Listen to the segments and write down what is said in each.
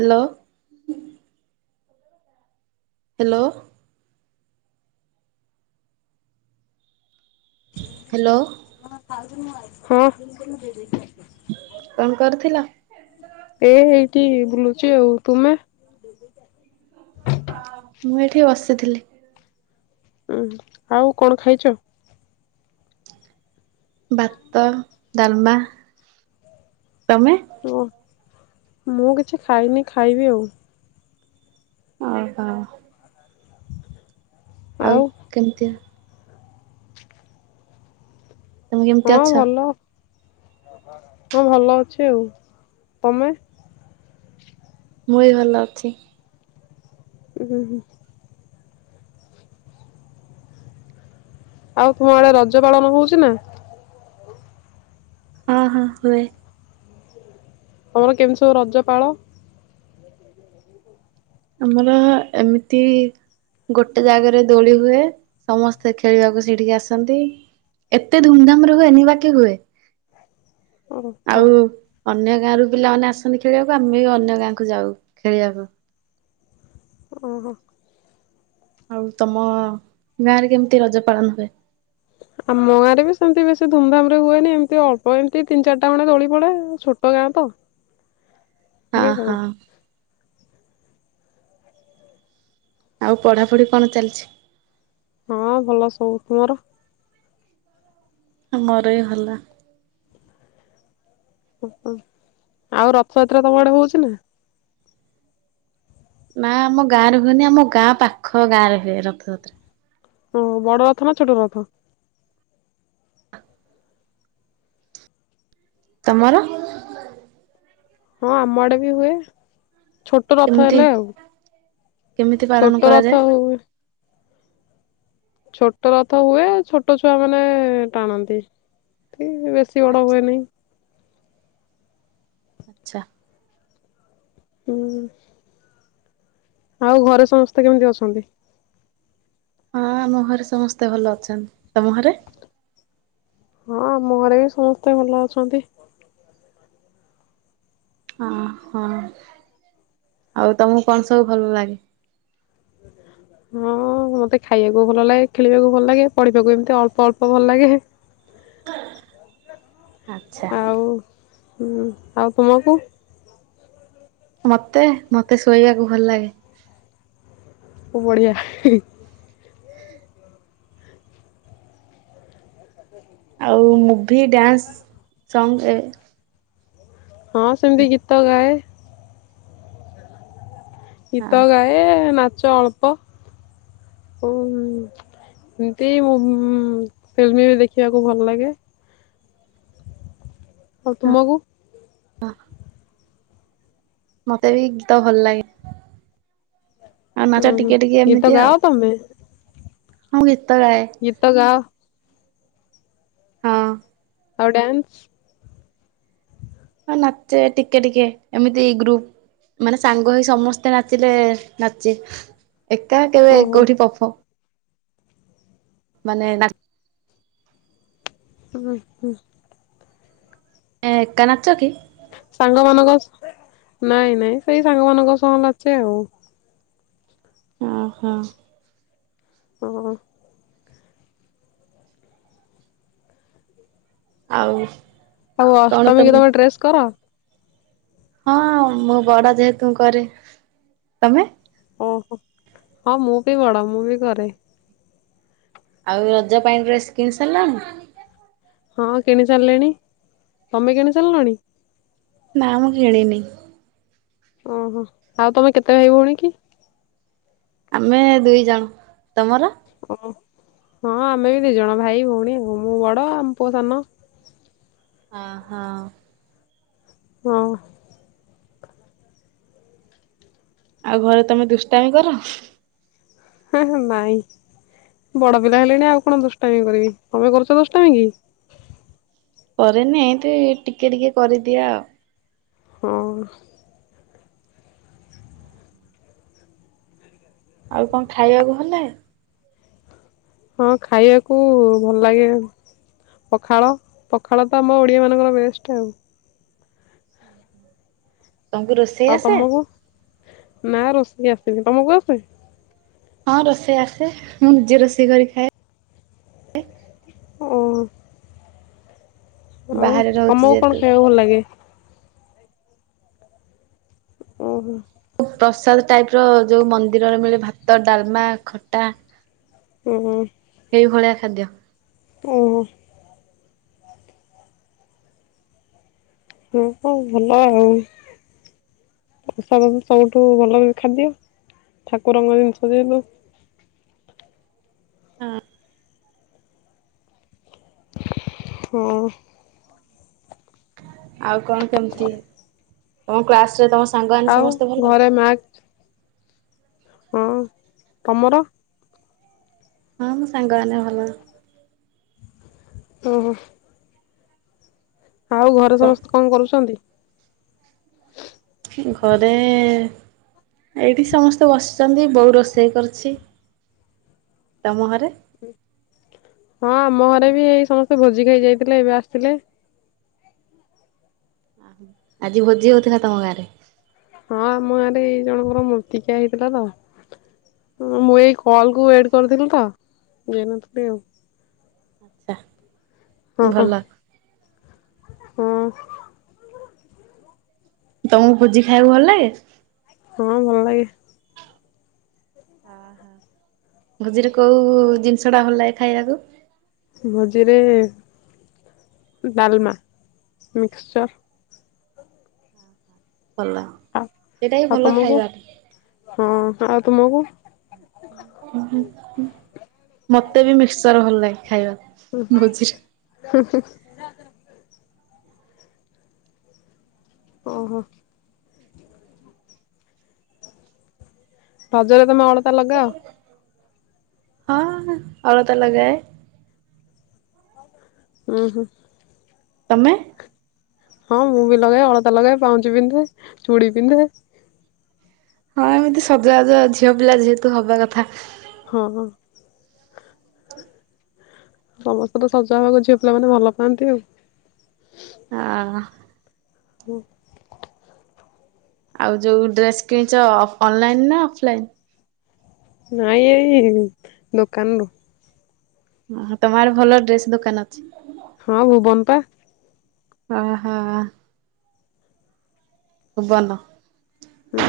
Hello hello hello ହଁ କଣ କରୁଥିଲ? ଏ ଏଇଠି ବୁଲୁଚି ଆଉ ତୁମେ? ହଁ ମୁଁ ଏଠି ବସିଥିଲି। ଉ ଆଉ କଣ ଖାଇଚ? ଭାତ ଡାଲମା ତମେ? ଓ ମୁଁ କିଛି ଖାଇନି ଖାଇବି ଆଉ। ଓହୋ ଆଉ କେମିତିଆ ତମ କେମିତି ହଁ ଅଛା ଭଲ ହଁ ଭଲ ଅଛି ଆଉ ତମେ? ମୁଁ ବି ଭଲ ଅଛି। ହୁଁ ହୁଁ। ଆଉ ତୁମ ଆଡେ ରଜ ପାଳନ ହଉଛି ନା? ହଁ ହଁ ହୁଏ। ଆମର କେମିତି ସବୁ ରଜ ପାଳ ଆମର ଏମିତି ଗୋଟେ ଜାଗାରେ ଦୋଳି ହୁଏ ସମସ୍ତେ ଖେଳିବାକୁ ସେିଠିକି ଆସନ୍ତି ଏତେ ଧୁମଧାମ ରେ ହୁଏନି ବାକି ହୁଏ। ଓହୋ ଆଉ ଅନ୍ୟ ଗାଁ ରୁ ପିଲାମାନେ ଆସନ୍ତି ଖେଳିବାକୁ, ଆମେ ବି ଅନ୍ୟ ଗାଁକୁ ଯାଉ ଖେଳିବାକୁ। ଓହୋ। ଆଉ ତୋମ ଗାଁ ରେ କେମିତି ରଜ ପାଳନ ହୁଏ? ଆମ ଗାଁରେ ବି ସେମିତି ବେଶୀ ଧୁମଧାମ୍ ରେ ହୁଏନି ଏମିତି ଅଳ୍ପ ଏମିତି ତିନି ଚାରିଟା ଖଣ୍ଡେ ଦୋଳି ପଡେ, ଛୋଟ ଗାଁ ତ। ଓ ଏମିତି ଆଉ ହଁ। ଆଉ ପଢ଼ାପଢ଼ି କଣ ଚାଲିଛି? ହଁ ଭଲ ସବୁ, ତୁମର? ମୋର ବି ଭଲ। ଓହୋ, ଆଉ ରଥଯାତ୍ରା ତୋମ ଆଡ଼େ ହଉଚି ନା? ନା ଆମ ଗାଁରେ ହୁଏନି, ଆମ ଗାଁ ପାଖ ଗାଁରେ ହୁଏ ରଥଯାତ୍ରା। ଓ ବଡ଼ ରଥ ନା ଛୋଟ ରଥ? ତୋମର? ହଁ ଆମ ଆଡ଼େ ବି ହୁଏ। ଛୋଟ ରଥ କେମିତି ହେଲେ, ଆଉ କେମିତି ପାଳନ ଛୋଟ କରାଯାଏ? ରଥ ହୁ ଛୋଟ ରଥ ହୁଏ, ଛୋଟ ଛୁଆ ମାନେ ଟାଣନ୍ତି। ଏ ବେଶୀ ବଡ଼ ହୁଏନାହିଁ। ଆଚ୍ଛା। ହୁଁ ଆଉ ଘରେ ସମସ୍ତେ କେମିତି ଅଛନ୍ତି? ହଁ ଆମ ଘରେ ସମସ୍ତେ ଭଲ ଅଛନ୍ତି, ତୋମ ଘରେ? ହଁ ଆମ ଘରେ ବି ସମସ୍ତେ ଭଲ ଅଛନ୍ତି। ହଁ ହଁ ଆଉ ତୋମକୁ କଣ ସବୁ ଭଲ ଲାଗେ? ହଁ ମୋତେ ଖାଇବାକୁ ଭଲ ଲାଗେ, ଖେଳିବାକୁ ଭଲ ଲାଗେ, ପଢ଼ିବାକୁ ଏମତି ଅଳ୍ପ ଅଳ୍ପ ଭଲ ଲାଗେ। ଆଚ୍ଛା। ଆଉ ହୁଁ ଆଉ ତୁମକୁ? ମତେ ମତେ ଶୋଇବାକୁ ଭଲ ଲାଗେ। ବଢ଼ିଆ। ଆଉ ମୁଭି, ଡ୍ୟାନ୍ସ, ସଙ୍ଗ ଏ ହଁ ସେମିତି ଗୀତ ଗାଏ। ଗୀତ ଆଉ ଗାଏ ନା ଚ ଅଳ୍ପ ଏମ-ଏମତି ମୁଁ ଫିଲ୍ମ ବି ଦେଖିବାକୁ ଭଲ ଲାଗେ। ଆଉ ତୁମକୁ? ବାଃ ମୋତେ ବି ଗୀତ ଭଲ ଲାଗେ। ଆଉ ନାଚ ହଁ ହଁ ଟିକେ ଗୀତ ଗାଅ ତୋମେ? ହଁ ଗୀ ଗୀତ ଗାଅ ହଁ। ଆଉ ଡ୍ୟାନ୍ସ? ହଁ ନାଚେ, ଟିକେ ଟିକେ ଏମିତି ଗ୍ରୁପ ମାନେ ସାଙ୍ଗ ହେଇ ସମସ୍ତେ ନାଚିଲେ ନାଚେ। ଏକା କେବେ ଓହୋ କୋଉଠି ପଫ ମାନେ ନା ହୁଁ ହୁଁ। ଏ ଏକା ନାଚ କି? ସାଙ୍ଗମାନଙ୍କ ନାଇଁ ନାଇଁ ସେଇ ସାଙ୍ଗମାନଙ୍କ ସହ ନାଚେ ଆଉ। ଓହୋ। ଓ। ଆଉ ଆଉ ଅଷ୍ଟମୀ କି ତମେ ଡ୍ରେସ୍ କର? ହଁ ମୁଁ ବଡ ଯେହେତୁ, କରେ ତୋମେ? ଓହୋ, ହଁ ମୁଁ ବି ବଡ, ମୁଁ ବି କରେ। ଆଉ ରଜ ପାଇଁ ଡ୍ରେସ୍ କିଣି ସାରିଲଣି? ହଁ କିଣି ସାରିଲେଣି, ତୋମେ କିଣି ସାରିଲଣି? ନା ମୁଁ କିଣିନି। ଓହୋ, ଆଉ ତୋମେ କେତେ ଭାଇ ଭଉଣୀ କି? ଆମେ ଦୁଇ ଜଣ, ତୋମର? ଓ, ହଁ ଆମେ ବି ଦି ଜଣ ଭାଇ ଭଉଣୀ ମୁ- ମୁଁ ବଡ ଆମ ପୁଅ ସାନ। ହଁ ହଁ। ହଁ। ଆଉ ଘରେ ତୋମେ ଦୁଷ୍ଟାମୀ କର? ନାଇଁ ବଡ ପିଲା ହେଲେଣି ଆଉ କଣ ଦୁଷ୍ଟାମି କରିବି, ତୋମେ କରୁଚ ଦୁଷ୍ଟାାମି କି? କରେନି, ଏମତି ଟିକେ ଟିକେ କରିଦିଏ, ଆଉ। ହଁ। ଆଉ କଣ ଖାଇବାକୁ ଭଲ ଲାଗେ? ହଁ ଖାଇବାକୁ ଭଲ ଲାଗେ ପଖାଳ ପଖାଳ ତ ଆମ ଓଡ଼ିଆ ମାନଙ୍କର ବେଷ୍ଟ ଆଉ। ତୋମକୁ ରୋଷେଇ ଆଉ ଆସେ? ତମକୁ? ନା ରୋଷେଇ ଆସିନେ, ତୋମକୁ ଆସେ? ହଁ ରୋଷେଇ ଆସେ, ମୁଁ ନିଜେ ରୋଷେଇ କରି ଖାଏ। ଓ। ଆଉ ବାହାରେ ରହୁଛି ତୋମକୁ ଯେହେତୁ। କଣ ଖାଇବାକୁ ଭଲ ଲାଗେ? ଓହୋ। ପ୍ରସାଦ ଟାଇପ୍ ର ଯୋଉ ମନ୍ଦିରରେ ମିଳେ ଭାତ, ଡାଲମା ଖଟା ହୁଁ ହୁଁ। ସେଇ ଭଳିଆ ଖାଦ୍ୟ। ଓ ହୋ। ହଁ ହଁ ଭଲ ଆଉ ପ୍ରସାଦ ସବୁଠୁ ଭଲ ଖାଦ୍ୟ, ଠାକୁରଙ୍କ ଜିନିଷ ଯେହେତୁ। ହଁ। ହଁ। ଆଉ କଣ କେମିତି ତୋମ କ୍ଲାସ୍ ରେ ତୋମ ଆଉ ଘରେ ମା ହଁ, ତୋମର? ହଁ ମୋ ସାଙ୍ଗମାନେ ଭଲ। ଓହୋ। ଆଉ ଘରେ ସମସ୍ତେ କଣ କରୁଛନ୍ତି? ଘରେ ଏଇଠି ସମସ୍ତେ ବସିଛନ୍ତି ବୋଉ ରୋଷେଇ କରୁଛି। ତମ ଘରେ? ହଁ ଆମ ଘରେ ବି ଏଇ ସମସ୍ତେ ଭୋଜି ଖାଇ ଯାଇଥିଲେ ଏବେ ଆସିଥିଲେ। ଆଜି ଭୋଜି ହଉଥିଲା ତମ ଗାଁରେ? ହଁ ଆମ ଗାଁ ରେ ଏଇ ଜଣଙ୍କର ମୂର୍ତ୍ତିକିଆ ହେଇଥିଲା ତ। ମୁଁ ଏଇ କଲ କୁ ୱେଟ କରିଥିଲି ତ ଯାଇନଥିଲି ଆଉ। ଆଚ୍ଛା ଭଲ ହ। ତମକୁ ଭୋଜି ଖାଇବାକୁ ଭଲ ଲାଗେ? ହଁ ଭଲ ଲାଗେ। ଓହୋ ଭୋଜିରେ କୋଉ ଜିନିଷ ଟା ଭଲା ଲାଗେ ଖାଇବାକୁ? ଭୋଜିରେ ଡାଲମା ମିକ୍ସଚର୍ ଭଲ ଆଉ ସେଇଟା ହି ଆଉ ଭଲ ତମକୁ? ଖାଇବାଟା। ହଁ ଆଉ ତୁମକୁୁ? ହୁ ହ ହୁ। ମୋତେ ବି ମିକ୍ସଚର୍ ଭଲ ଲାଗେ। ଖାଇବା ହୁଁ ଓହୋ ରଜରେ ତମେ ଅଳତା ଲଗାଅ? ହଁ ଅଳତା ଲଗାଏ। ଓ ହୋ ତମେ? ହଁ ମୁଁ ବି ଲଗାଏ ଅଳତା ଲଗାଏ ପାଉଁଜି ପିନ୍ଧେ ଚୁଡି ପିନ୍ଧେ। ହଁ ଏମିତି ସଜବାଜ ଝିଅ ପିଲା ଯେହେତୁ ହବା କଥା। ହଁ ହଁ ସମସ୍ତେ ତ ସଜହେବାକୁ ଝିଅ ପିଲାମାନେେ ଭଲ ପାଆନ୍ତି ଆଉ। ହଁ ହୁଁ ଆଉ ଯୋଉ ଡ୍ରେସ୍ କିଣିଛ ଅ ଅନଲାଇନ ନା ଅଫଲାଇନ? ନାଇଁ ଏଇ ଦୋକାନରୁ। ଓହ ତମ ଆଡେ ଭଲ ଡ୍ରେସ୍ ଦୋକାନ ଅଛି। ହଁ ଭୁବନ ପା। ଓହ ଭୁବନ। ହ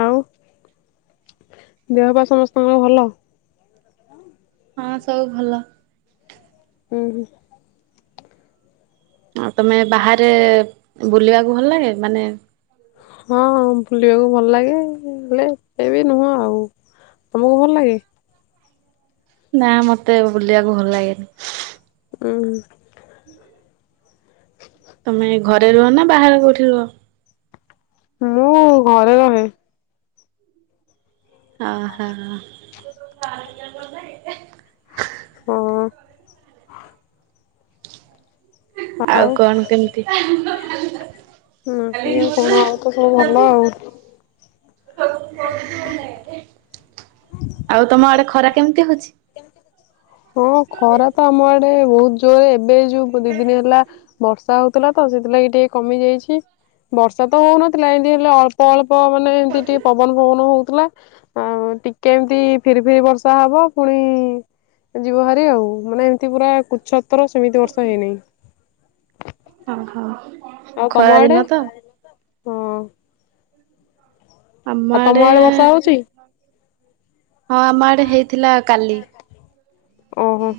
ଆଉ ଦେହ ପା ସମସ୍ତଙ୍କର ଭଲ? ହଁ ସବୁ ଭଲ। ହୁଁ ହୁଁ ଆଉ ତମେ ବାହାରେ ବୁଲିବାକୁ ଭଲ ଲାଗେ ମାନେ ହଁ ବାକୁ ଭଲ ଲାଗେ ହେଲେ ଏ ବି ନୁହଁ। ଆଉ ତମକୁ ଭଲ ଲାଗେ? ନା ମତେ ବୁଲିବାକୁ ଭଲ ଲାଗେନି। ହୁଁ ତମେ ଘରେ ରୁହ ନା ବାହାର କୋଉଠି ରୁହ? ମୁଁ ଘରେ ରହେ। ହ ହ। ହଁ। ଆଉ କଣ କେମ୍ ତି ବାକି ଆଉ କଣ ଆଉ ତ ସବୁ ଭଲ ଆଉ [unintelligible] ଆଉ ତମ ଆଡେ ଖରା କେମିତି ହୋଉଚି? ହଁ ଖରା ତ ଆମଆ ବ ବୋହୁତ୍ ଜୋର୍ ବେ ଯୋଉ ଦି ଦିନି ହେଲା ବର୍ଷା ହୋଉଥୁଲା ତ ସେଥିଲାଗି ଟିକେ କମି ଯାଇଛି। ବର୍ଷା ତ ହୋଉନଥିଲା ଏତି ହେଲେ ଆଟା ଏଳେ ପ ମାନେ ଏମିତି ଟିକେ ପବନ୍ ଫବନ୍ ହୋଉ ତୁଲା ଆଉ ଟିକେ ଏମିତି ଫିରି ଫିରି ବର୍ଷା ହବ ପୁଣି ଇ-ଇ-ଇ ଯିବ ଭାରି ଆଉ ମାନେ ଏମିତି ପୁରା କୁଛ ତର ସେମିତି ବର୍ଷା ହୋଇନାହିଁ ଓହୋ ଆଉ ତମ ଆଡେ ଖରାଦିନ ତ ହଁ। ଆଉ ତମ ଆଡେ ବର୍ଷା ହୋଉଚି? ହଁ ଆମ ଆଡେ ହେଇଥିଲା କାଲି। ଓହୋ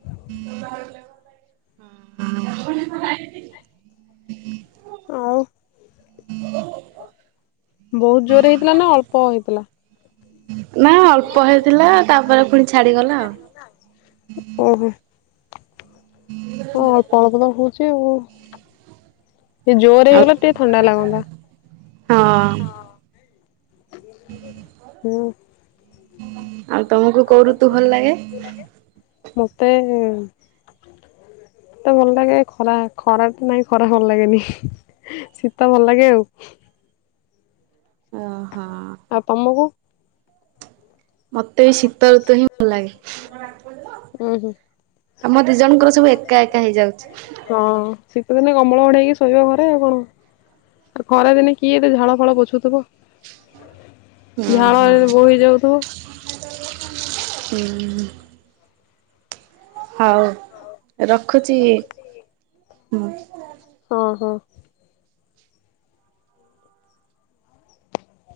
[inaudible] ଆଉ। [inaudible] ବହୁତ୍ ଜୋରେ ହେଇଥିଲା ନା ଅଳ୍ପ ହେଇଥିଲା? ନା ଅଳ୍ପ ହେଇଥିଲା ତାପରେ ପୁଣି ଛାଡିଗଲା ଆଉ। ଓହୋ ହଁ ଅଳ୍ପ ଅଳ୍ପ ତ ହୋଉଚି ଆଉ। ଟିକେ ଜୋରେ ଆଉ ହେଇଗଲେ ଟିକେ ଥଣ୍ଡା ହଁ ଲାଗନ୍ତା। [inaudible] ହୁଁ। ଆଉ ତମୁକୁ କୋଉ ଋତୁ ଭଲ ଲାଗେ? ମୋତେ ଏ-ଏ ତେ ଭଲ୍ ଲାଗେ ଖରା ଖରା ନାଇଁ ଖରା ଭଲ୍ ଲାଗେନି। ଶୀତ ଭଲ ଲାଗେ ଆଉ। ଅ ହଁ। ଆଉ ତମକୁ ମତେ ଏଇ ଶୀତ ଋତୁ ହିଁ ଭଲ ଲାଗେ। ଉ ହୁଁ। ଆମ ଦି ଜଣଙ୍କର ସବୁ ଏକା ଏକା ହେଇଯାଉଚି। ତ ଦିନେ କମଳ ଘୋଡ଼େଇ ହେଇକି ଶୋଇବ ଘରେ ଆଉ କଣ। ଖରା ଦିନେ କିଏ ଏତେ ଝାଳ ଫାଳ ପୋଛୁଥୁବ। ଓହୋ ଝାଳରେ ବୋହି ଯାଉଥୁବ। ହୁଁ। ହଉ ରଖୁଚି ହୁଁ। ଓ ହୋ।